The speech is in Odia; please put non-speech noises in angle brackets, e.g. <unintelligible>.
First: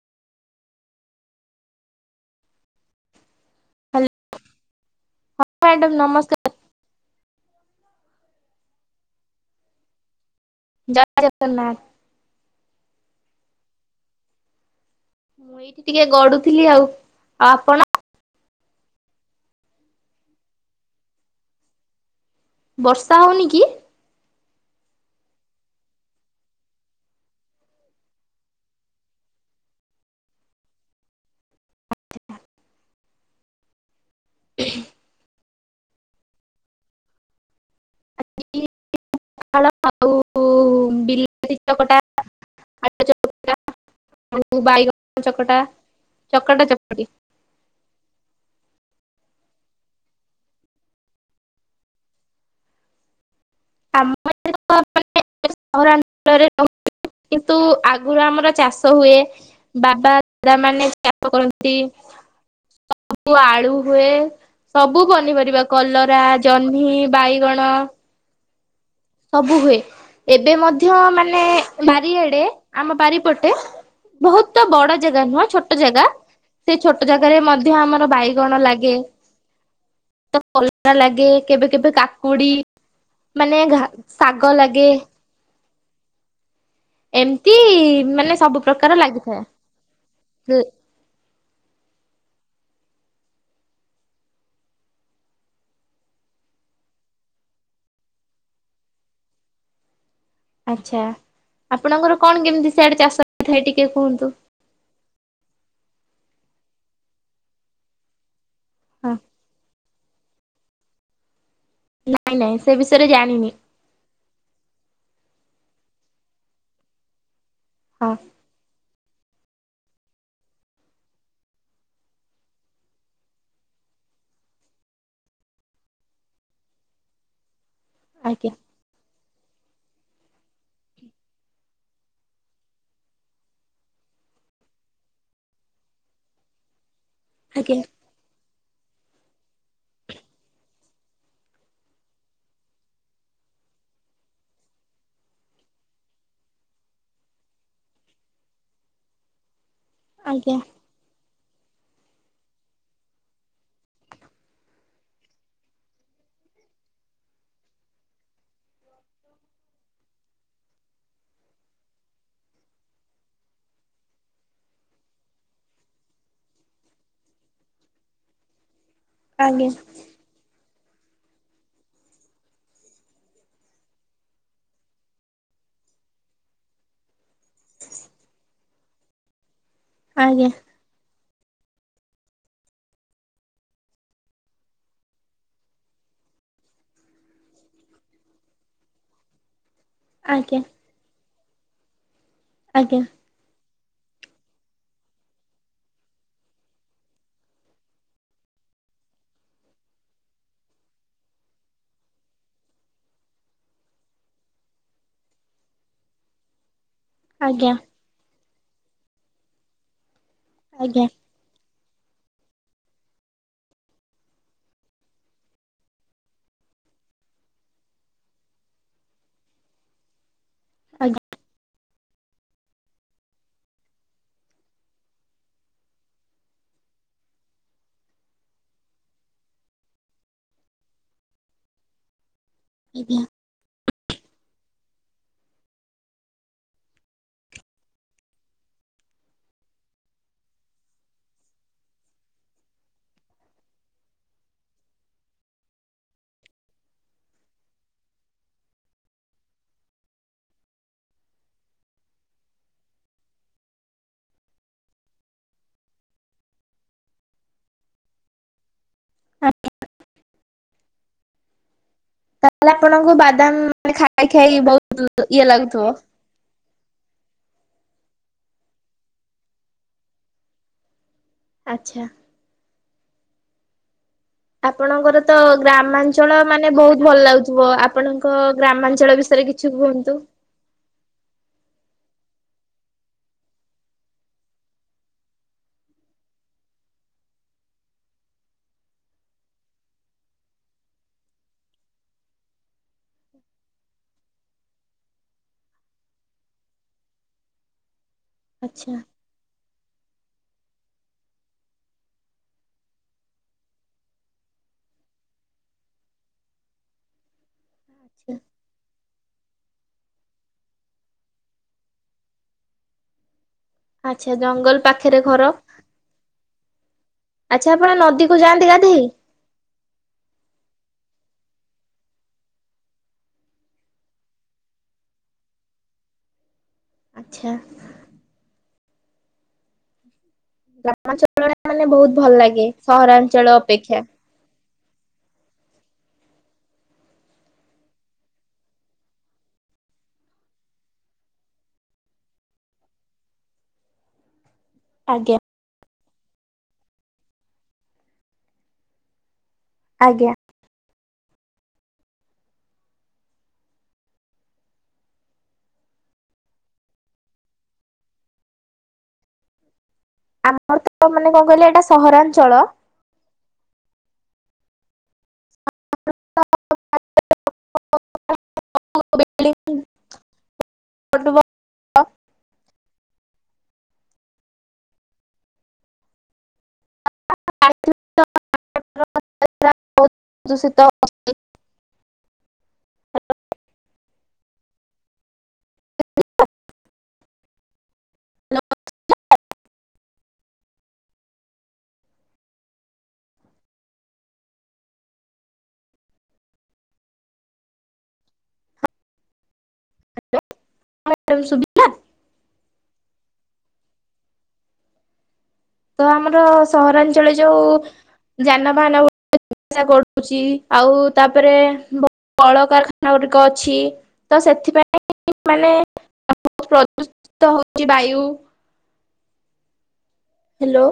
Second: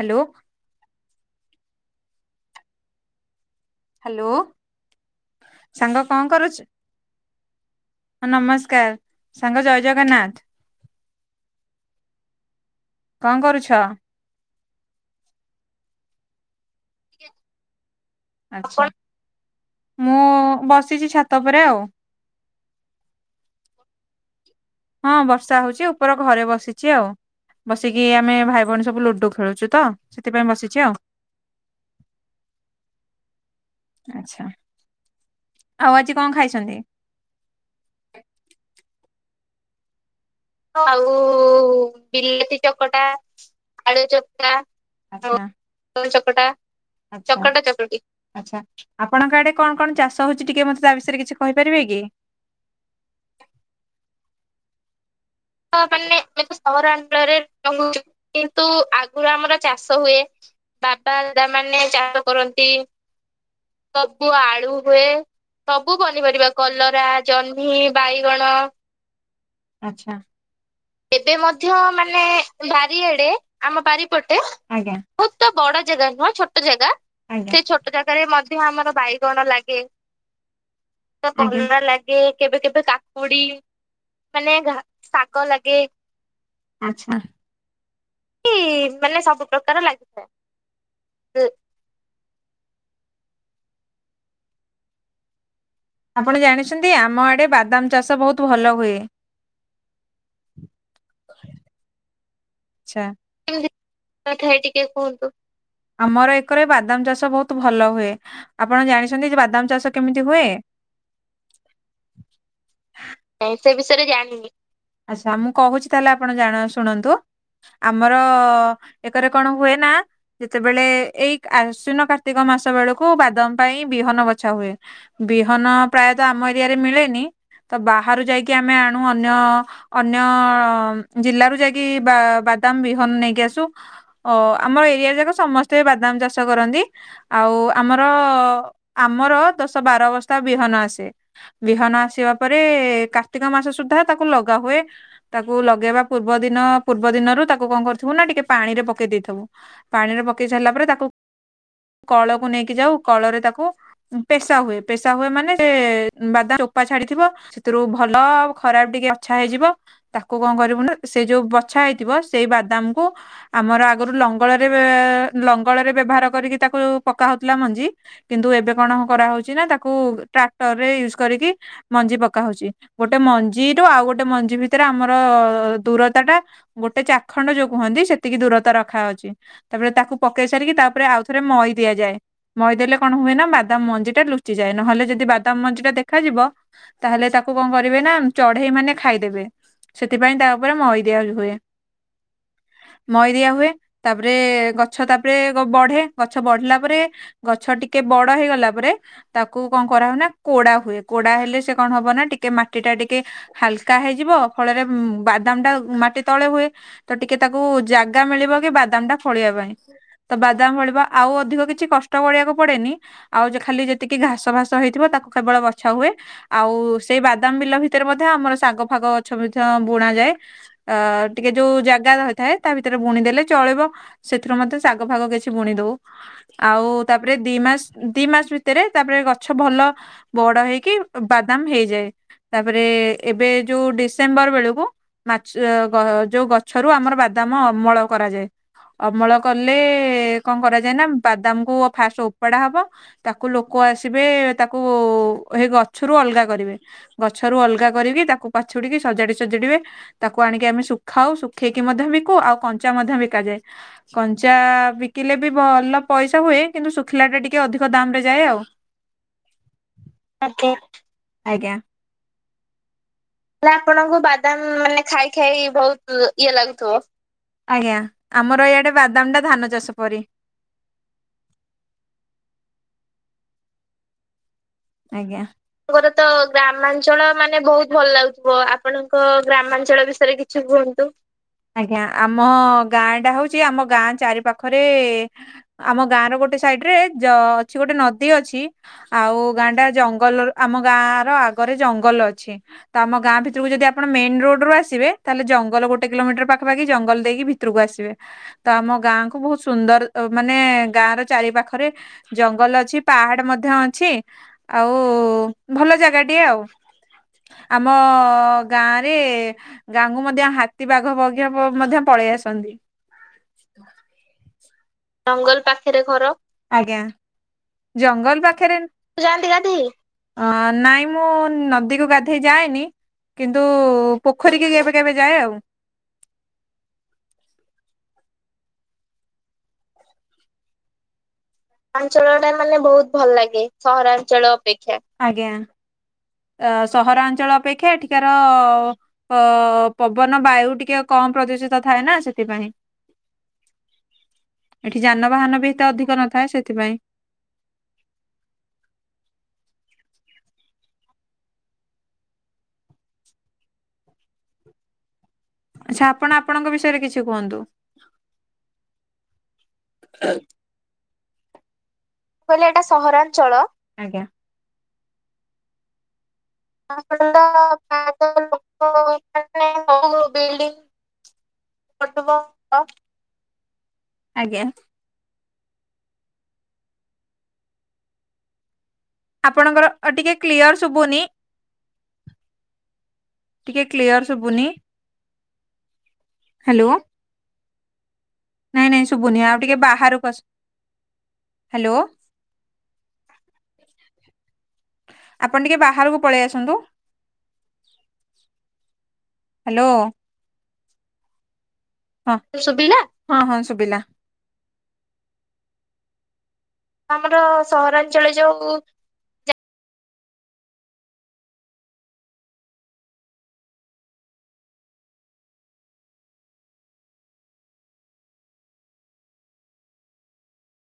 ହାଲୋ। ହ୍ୟାଲୋ ହାଲୋ ମ୍ୟାଡ଼ାମ ସାଙ୍ଗ କଣ ନମସ୍କାର କରୁଚୁ? ହଁ ନମସ୍କାର ସାଙ୍ଗ ଜୟ ଜଗନ୍ନାଥ। ଜୟ ଜଗନ୍ନାଥ। କଣ କରୁଛ? ମୁଁ ଏଇଠି ଟିକେ ଗଡ଼ୁଥିଲି ଆଉ ଆଉ ଆପଣ? ଆଚ୍ଛା ମୁଁ ଉ ଉ ବସିଚି ଛାତ ଉପରେ ଆଉ। ବର୍ଷା ହଉନି କି? ହଁ ବର୍ଷା ହଉଚି ଉପର ଘରେ ବସିଚି ଆଉ। ବସିକି ଆମେ ଭାଇ ଭଉଣୀ ସବୁ ଲୁଡୁ ଖେଳୁଚୁ ତ ସେଥିପାଇଁ ବସିଚି ଆଉ। ଆଚ୍ଛା ଆଉ ଆଜି କଣ ଖାଇଛନ୍ତି? <inaudible> ତ ଆଉ ବିଲାତି ଚକଟା ବିଲାତି ଚକଟା ଆଳୁ ଚକଟା ଆଉ ବାଇଗଣ ଆଉ ଚକଟା ଟଲ ଚକଟା ଚକଟା ଚକଟି। ଆଚ୍ଛା ଆପଣଙ୍କ ଆଡ଼େ କଣ କଣ ଚାଷ ହଉଚି ଟିକେ ମତେ ତା ବିଷୟରେ କିଛି କହିପାରିବେ କି? ଆମ ଏପଟେ କଣ କହିଲେ ତ ମାନେ ମାନେ ଆମେ ତ ସହରାଞ୍ଚଳରେ କିନ୍ତୁ ରହୁଚୁ ଆଗରୁ ଆମର କିନ୍ତୁ ଚାଷ ହୁଏ। ଆଗୁରୁ ଆମର ଚାଷ ବାବା ହୁଏ। ଦାଦା ମାନେ ବାପା ଚାଷ ଦାଦା କରନ୍ତି ମାନେ ଚାଷ କରନ୍ତି। ସବୁ ଆଳୁ ହୁଏ। ସବୁ ଆଳୁ ସବୁ ହୁଏ ପନିପରିବା ସବୁ କଲରା ପନିପରିବା ଜହ୍ନି କଲରା, ବାଇଗଣ ଜହ୍ନି ବାଇଗଣ ସବୁ ହୁଏ ଆଚ୍ଛା। ଏବ ଏବେ ମଧ୍ୟ ମାନେ ଆମ ବାରି ଏଡ଼େ ବାରିପଟେ ଆମ ବାରିପଟେ ବହୁତ ତ ବଡ ଆଜ୍ଞା। ଜାଗା ନୁହଁ ବହୁତ ଛୋଟ ବଡ଼ ଜାଗା ନୁହଁ ଛୋଟ ସେ ଜାଗା ଜାଗାରେ ସେ ମଧ୍ୟ ଛୋଟ ଆମର ଜାଗାରେ ମଧ୍ୟ ଆମର ବାଇଗଣ ଲା ଗେ ତ କଲରା ଲାଗେ କେବେ କେବେ କାକୁଡ଼ି କେବେ କେବେ ମାନେ ଘା ଶାଗ ଲାଗେ ଶାକ ଲାଗେ ଆଚ୍ଛା। ଏମତି ମାନେ ସବୁ ପ୍ରକାର ମାନେ ଲାଗିଥାଏ। ସବୁ ପ୍ରକାର ଲାଗିଥାଏ। ଆପଣ ଜାଣିଛନ୍ତି ଆମ ଆଡ଼େ ବାଦାମ ଚାଷ ବହୁତୁ ଭଲ ହୁଏ। ଆଚ୍ଛା ଆପଣଙ୍କର କଣ କେମତି ଆଚ୍ଛା। କେମତି କଥା ହେଇ ଟିକେ କୁହନ୍ତୁ? ଆମର ଏକରେ ବାଦାମ ଚାଷ ବହୁତୁ ଭଲ ହୁଏ ଆପଣ ହଁ ଜାଣିଛନ୍ତି ଯେ ବାଦାମ ଚାଷ କେମିତି <unintelligible> ହୁଏ। ନାଇଁ ନାଇଁ ସେ ବିଷୟରେ ଜାଣିନି। ନାଇଁ ସେ ବିଷୟରେ ଜାଣିନି ଆଚ୍ଛା ମୁଁ କହୁଚି ତାହେଲେ ଆପଣ ଶୁଣନ୍ତୁ। ହଁ ଆମର ଏକରେ କଣ ହୁଏ ନା ଯେତେବେଳେ ଏଇ ଆଶ୍ୱିନ କାର୍ତ୍ତିକ ମାସ ବେଳକୁ ବାଦମ ପାଇଁ ବିହନ ବଛା ହୁଏ। ବିହନ ପ୍ରାୟତଃ ଆମ ଏରିଆରେ ମିଳେନି। ତ ବାହାରୁ ଆଜ୍ଞା ଯାଇକି ଆମେ ଆଣୁ ଅନ୍ୟ ଅନ୍ୟ ଜିଲ୍ଲାରୁ ଯାଇକି ବା ବାଦାମ ବିହନ ନେଇକି ଆସୁ ଅ ଆମର ଏରିଆ ଯାକ ସମସ୍ତେ ବାଦାମ ଚାଷ କରନ୍ତି। ଆଉ ଆଜ୍ଞା ଆମର ଆମର ଦଶ ବାର ବବସ୍ଥା ବିହନ ଆସେ। ବିହନ ଆସିବା ପରେ କାର୍ତ୍ତିକ ମାସ ସୁଦ୍ଧା ତାକୁ ଲଗା ହୁଏ। ତାକୁ ଲଗେଇବା ପୂର୍ବ ଦିନ ର୍ବ ଦିନ ତାକୁ କଣ କରିଥିବୁ ନା ଟିକେ ପାଣିରେ ପକେଇ ଦେଇଥିବୁ। ପାଣିରେ ପକେଇ ଆଜ୍ଞା ସାରିଲା ପରେ ତାକୁ କଳକୁ ନେଇକି ଯାଉ କଳରେ ତାକୁ ପେଶା ହୁଏ ପେଶା ହୁଏ ମାନେ ସେ ବାଦାମ ଚୋପା ଛାଡିଥିବ। ସେଥିରୁ ଭଲ ଖରାପ ଟିକେ ବଛା ହେଇଯିବ ତାକୁ କଣ କରିବୁନ ସେ ଯୋଉ ବଛା ହେଇଥିବ ସେଇ ବାଦାମକୁ ଆମର ଆଗରୁ ଲଙ୍ଗଳରେ ଲଙ୍ଗଳରେ ବ୍ୟବହାର କରିକି ତାକୁ ପକା ହଉଥିଲା ମଞ୍ଜି। କିନ୍ତୁ ଏବେ କଣ କରାହଉଚି ନା ଆଜ୍ଞା ତାକୁ ଟ୍ରାକ୍ଟର ରେ ୟୁଜ କରିକି ମଞ୍ଜି ପକା ହଉଚି। ଗୋଟେ ମଞ୍ଜିରୁୁ ଆଉ ଗୋଟେ ମଞ୍ଜି ଭିତରେ ଆମର ଦୂରତା ଟା ଗୋଟେ ଚାଖଣ୍ଡ ଯୋଉ କୁହନ୍ତି ସେତିକି ଦୂରତା ରଖାହଉଚି। ତାପରେ ତାକୁ ପକେଇ ଆଜ୍ଞା ସାରିକି ତାପରେ ଆଉ ଥ ରେ ମଇ ଦିଆଯାଏ। ମଇଦେଲେ କଣ ହୁଏ ନା ବାଦାମ ମଞ୍ଜି ଟା ଲୁଚିଯାଏ। ନହେଲେ ଯଦି ବାଦାମ ମଞ୍ଜି ଟା ଦେଖାଯିବ ତାହେଲେ ତାକୁ କଣ କରିବେ ନା ଚଢେଇ ମାନେ ଖାଇଦେବେ ସେଥିପାଇଁ ତା ଆଜ୍ଞା ଉପରେ ମଇଦିଆ ହୁଏ। ଆଜ୍ଞା। ମଇଦିଆ ହୁଏ ତାପରେ ଗଛ ତାପରେ ବଢେ। ଗଛ ବଢିଲା ପରେ ଗଛ ଟିକେ ବଡ ହେଇଗଲା ପରେ ତାକୁ କଣ କରା ହୁଏ ନା କୋଡା ହୁଏ। କୋଡା ହେଲେ ସେ କଣ ହବ ନା ଟିକେ ମାଟି ଟା ଟିକେ ହାଲକା ହେଇଯିବ। ଫଳରେ ବାଦାମ ଟା ମାଟି ତଳେ ହୁଏ ତ ଟିକେ ତାକୁ ଆଜ୍ଞା ଆଜ୍ଞା ଜାଗା ମିଳିବ କି ବାଦାମ ଟା ଫଳିବା ପାଇଁ। ତ ବାଦାମ ଭଳିିବ। ଆଜ୍ଞା ଆଉ ଅଧିକ କିଛି କଷ୍- ଟ କରିଆକୁ ପଡେନି ଆଉ ଖାଲି ଯେତିକି ଘାସ ଫାସ ହେଇଥିବ ତାକୁ କେବଳ ବଛା ହୁଏ। ଆଉ ସେଇ ବାଦାମ ବିଲ ଭିତରେ ମଧ୍ୟ ଆମର ଶାଗ ଫାଗ ଗଛ ମଧ୍ୟ ବୁଣ ଯାଏ। ଅ ଆଜ୍ଞା ଟିକେ ଯୋଉ ଜାଗା ରହିଥାଏ ତା ଭିତରେ ବୁଣି ଦେଲେ ଚଳିବ। ସେଥିରୁ ମଧ୍ୟେ ଶାଗ ଫାଗ କିଛି ବୁଣି ଦଉ। ଆଉ ତାପରେ ଦି ମାସ ଦି ମାସ ଭିତରେ ତାପରେ ଗଛ ଭଲ ବଡ ହେଇକି ବାଦାମ ହେଇଯାଏ। ତାପରେ ଆଜ୍ଞା ଏବେ ଯୋଉ ଡିସେମ୍ବର ବେଳକୁ ଚ ଗ ଯୋଉ ଗଛରୁ ଆମର ବାଦାମ ଅମଳ କରାଯାଏ। ଅମଳ କଲେ କଣ କରାଯାଏ ନା ବାଦାମ କୁ ଫାଷ୍ଟ ଉପାଡା ହବ। ତାକୁ ଲୋକ ଆସିବେ, ତାକୁ ହେ ଗଛରୁ ଅଲଗା କରିବେ। ଗଛରୁ ଅଲଗା କରିକି ତାକୁ ପାଛୁଡିକି ସଜାଡି ସଜିଡିବେ। ତାକୁ ଆଣିକି ଆମେ ଶୁଖାଉ। ଶୁଖେଇକି ମଧ୍ୟ ଵିକୁ ଆଉ କଞ୍ଚା ମଧ୍ୟ ବିକା ଯାଏ। କଞ୍ଚା ବିକିଲେ ବି ଭଲ ପଇସା ହୁଏ କିନ୍ତୁ ଶୁଖିଲା ଟା ଟିକେ ଅଧିକ ଦାମ ରେ ଯାଏ ଆଉ। ଆଜ୍ଞା। ତାହେଲେ ଆପଣଙ୍କୁ ବାଦାମ ହେଲେ ମାନେ ଆପଣଙ୍କୁ ଖାଇ ଖାଇ ବାଦାମ ମାନେ ବହୁତ ଖାଇ ଇଏ ଖାଇ ଲାଗୁଥିବ। ବହୁତ ଇଏ ଲାଗୁଥିବ। ଆଜ୍ଞା ଆମର ଇଆଡେ ବାଦାମ ଟା ଧାନ ଚାଷ ପରି ଆଚ୍ଛା। ଆପଣଙ୍କର ତ ଆଜ୍ଞା ଆଙ୍କର ତ ଗ୍ରାମାଞ୍ଚଳ ମାନେ ବହୁତ ଭଲ ଗ୍ରାମାଞ୍ଚଳ ଲାଗୁଥିବ ମାନେ ବହୁତ ଭଲ ଆପଣଙ୍କ ଲାଗୁଥିବ। ଗ୍ରାମାଞ୍ଚଳ ଆପଣଙ୍କ ବିଷୟରେ କି ଛି ଗ୍ରାମାଞ୍ଚଳ କୁହନ୍ତୁ ବିଷୟରେ କିଛି କୁହନ୍ତୁ। ଆଜ୍ଞା ଆମ ଗାଁ ଟା ହଉଛି, ଆମ ଗାଁ ଚାରି ପାଖରେ ଆମ ଗାଁ ର ଗୋଟେ ସାଇଡ ରେ ଯ ଅଛି ଗୋଟେ ନଦୀ ଅଛି। ଆଉ ଗାଁଟା ଜଙ୍ଗଲ, ଆମ ଗାଁ ର ଆଗରେ ଜଙ୍ଗଲ ଅଛି। ତ ଆମ ଗାଁ ଭିତରକୁ ଯଦିଆପଣ ମେନ ରୋଡ ରୁ ଆସିବେ। ତାହେଲେ ଜଙ୍ଗଲ ଗୋଟେ କୋଲମିଟର ପାଖପାଖି ଜଙ୍ଗଲ ଦେଇକିି ଭି ତରକୁ ଆସିବେ। ତ ଆଚ୍ଛା। ଆମ ଗାଁ। ବହୁତ ସୁନ୍ଦର ମାନେ ଗାଁ ର ଚାରି ପାଖରେ ଜଙ୍ଗଲ ଅଛି ପାହାଡ ମଧ୍ୟ ଅଛି। ଆଉ ଭଲ ଜାଗା ଟିଏ ଆଉ। ଆମ ଗାଁ ରେ, ଗାଁଙ୍କୁ ମଧ୍ୟ ହାତୀ ବାଘ ବଘ ମଧ୍ୟ ପଳେଇ ଆସନ୍ତି। ଆଚ୍ଛା। ଜଙ୍ଗଲ ପାଖରେ ଘର। ଥିରେ ଘର, ଆଜ୍ଞା। ଆଚ୍ଛା ଆପଣ ଜଙ୍ଗଲ ନଦୀକୁ ଯାଆନ୍ତି ପାଖରେ ଗାଧେଇ? ଯାଆନ୍ତି ଗାଧେଇ, ନାଇଁ ମୁଁ ନଦୀକୁ ଗାଧେଇ ଯାଏନି। କିନ୍ତୁ ପୋଖରୀ କି କେବେ କେବେ ଯାଏ ଆଉ। ଆଚ୍ଛା। <inaudible> ଅଞ୍ଚଳ ଟା ଲାଗେ ମାନେ ବହୁତ ଭଲ ସହରାଞ୍ଚଳ ଲାଗେ। ଅପେକ୍ଷା। ସହରାଞ୍ଚଳ ଅପେକ୍ଷା। ଆଜ୍ଞା। ଅ ସହରାଞ୍ଚଳ ଅପେକ୍ଷା ଏଠିକାର ଅ ପବନ ବାୟୁ ଟିକେ କମ ପ୍ରଦୂଷିତ ଥାଏ ନା ସେଥିପାଇଁ। ଏଠି ଆଜ୍ଞା ଯାନବାହାନ ବି ଏତେ ଅଧିକ ନଥାଏ ସେଥିପାଇଁ। ଆଜ୍ଞା ଆଚ୍ଛା ଆପଣ ଆପଣଙ୍କ ବିଷୟରେ କିଛି କୁହନ୍ତୁ। ଆମର ତ ମାନେ କଣ କହିଲ ଏଇଟା ସହରା କହିଲେ ଏଇଟା ସହରାଞ୍ଚଳ। ଆଜ୍ଞା ତ ଆପଣ ପା ଲୋକଇ <inaudible> ଫଟବଲ ଆଜ୍ଞା ଆ <inaudible> ଆପଣଙ୍କର ଟିକେ କ୍ଲିଅର ଦୂଷିତ ଶୁଭୁନି। ଟିକେ କ୍ଲିଅର ଶୁବୁନି ହ୍ୟାଲୋ ନାଇଁ ନାଇଁ ଶୁଭୁନି ଆଉ ଟିକେ ବାହାରକୁ ଆସ। ହ୍ୟାଲୋ ଆପଣ ଟିକେ ବାହାରକୁ ପଳେଇ ଆସନ୍ତୁ। ହ୍ୟାଲୋ ହ ସୁ <inaudible> ହଁ ଶୁଭିଲା ହଁ ହଁ ଶୁଭିଲା। ତ ଆମର ସହରାଞ୍ଚଳ ଆମର ଯୋଉ ସହରାଞ୍ଚଳ ଯୋଉ ଯାନବାହାନ ଚସା କରୁଛି ଆଉ ତାପରେ କଳକାରଖାନା ଗୁଡିକ ଅଛି ତ ସେଥିପାଇଁ ମାନେ ପ୍ରଦୂଷିତ ହଉଛି ବାୟୁ। ହ୍ୟାଲୋ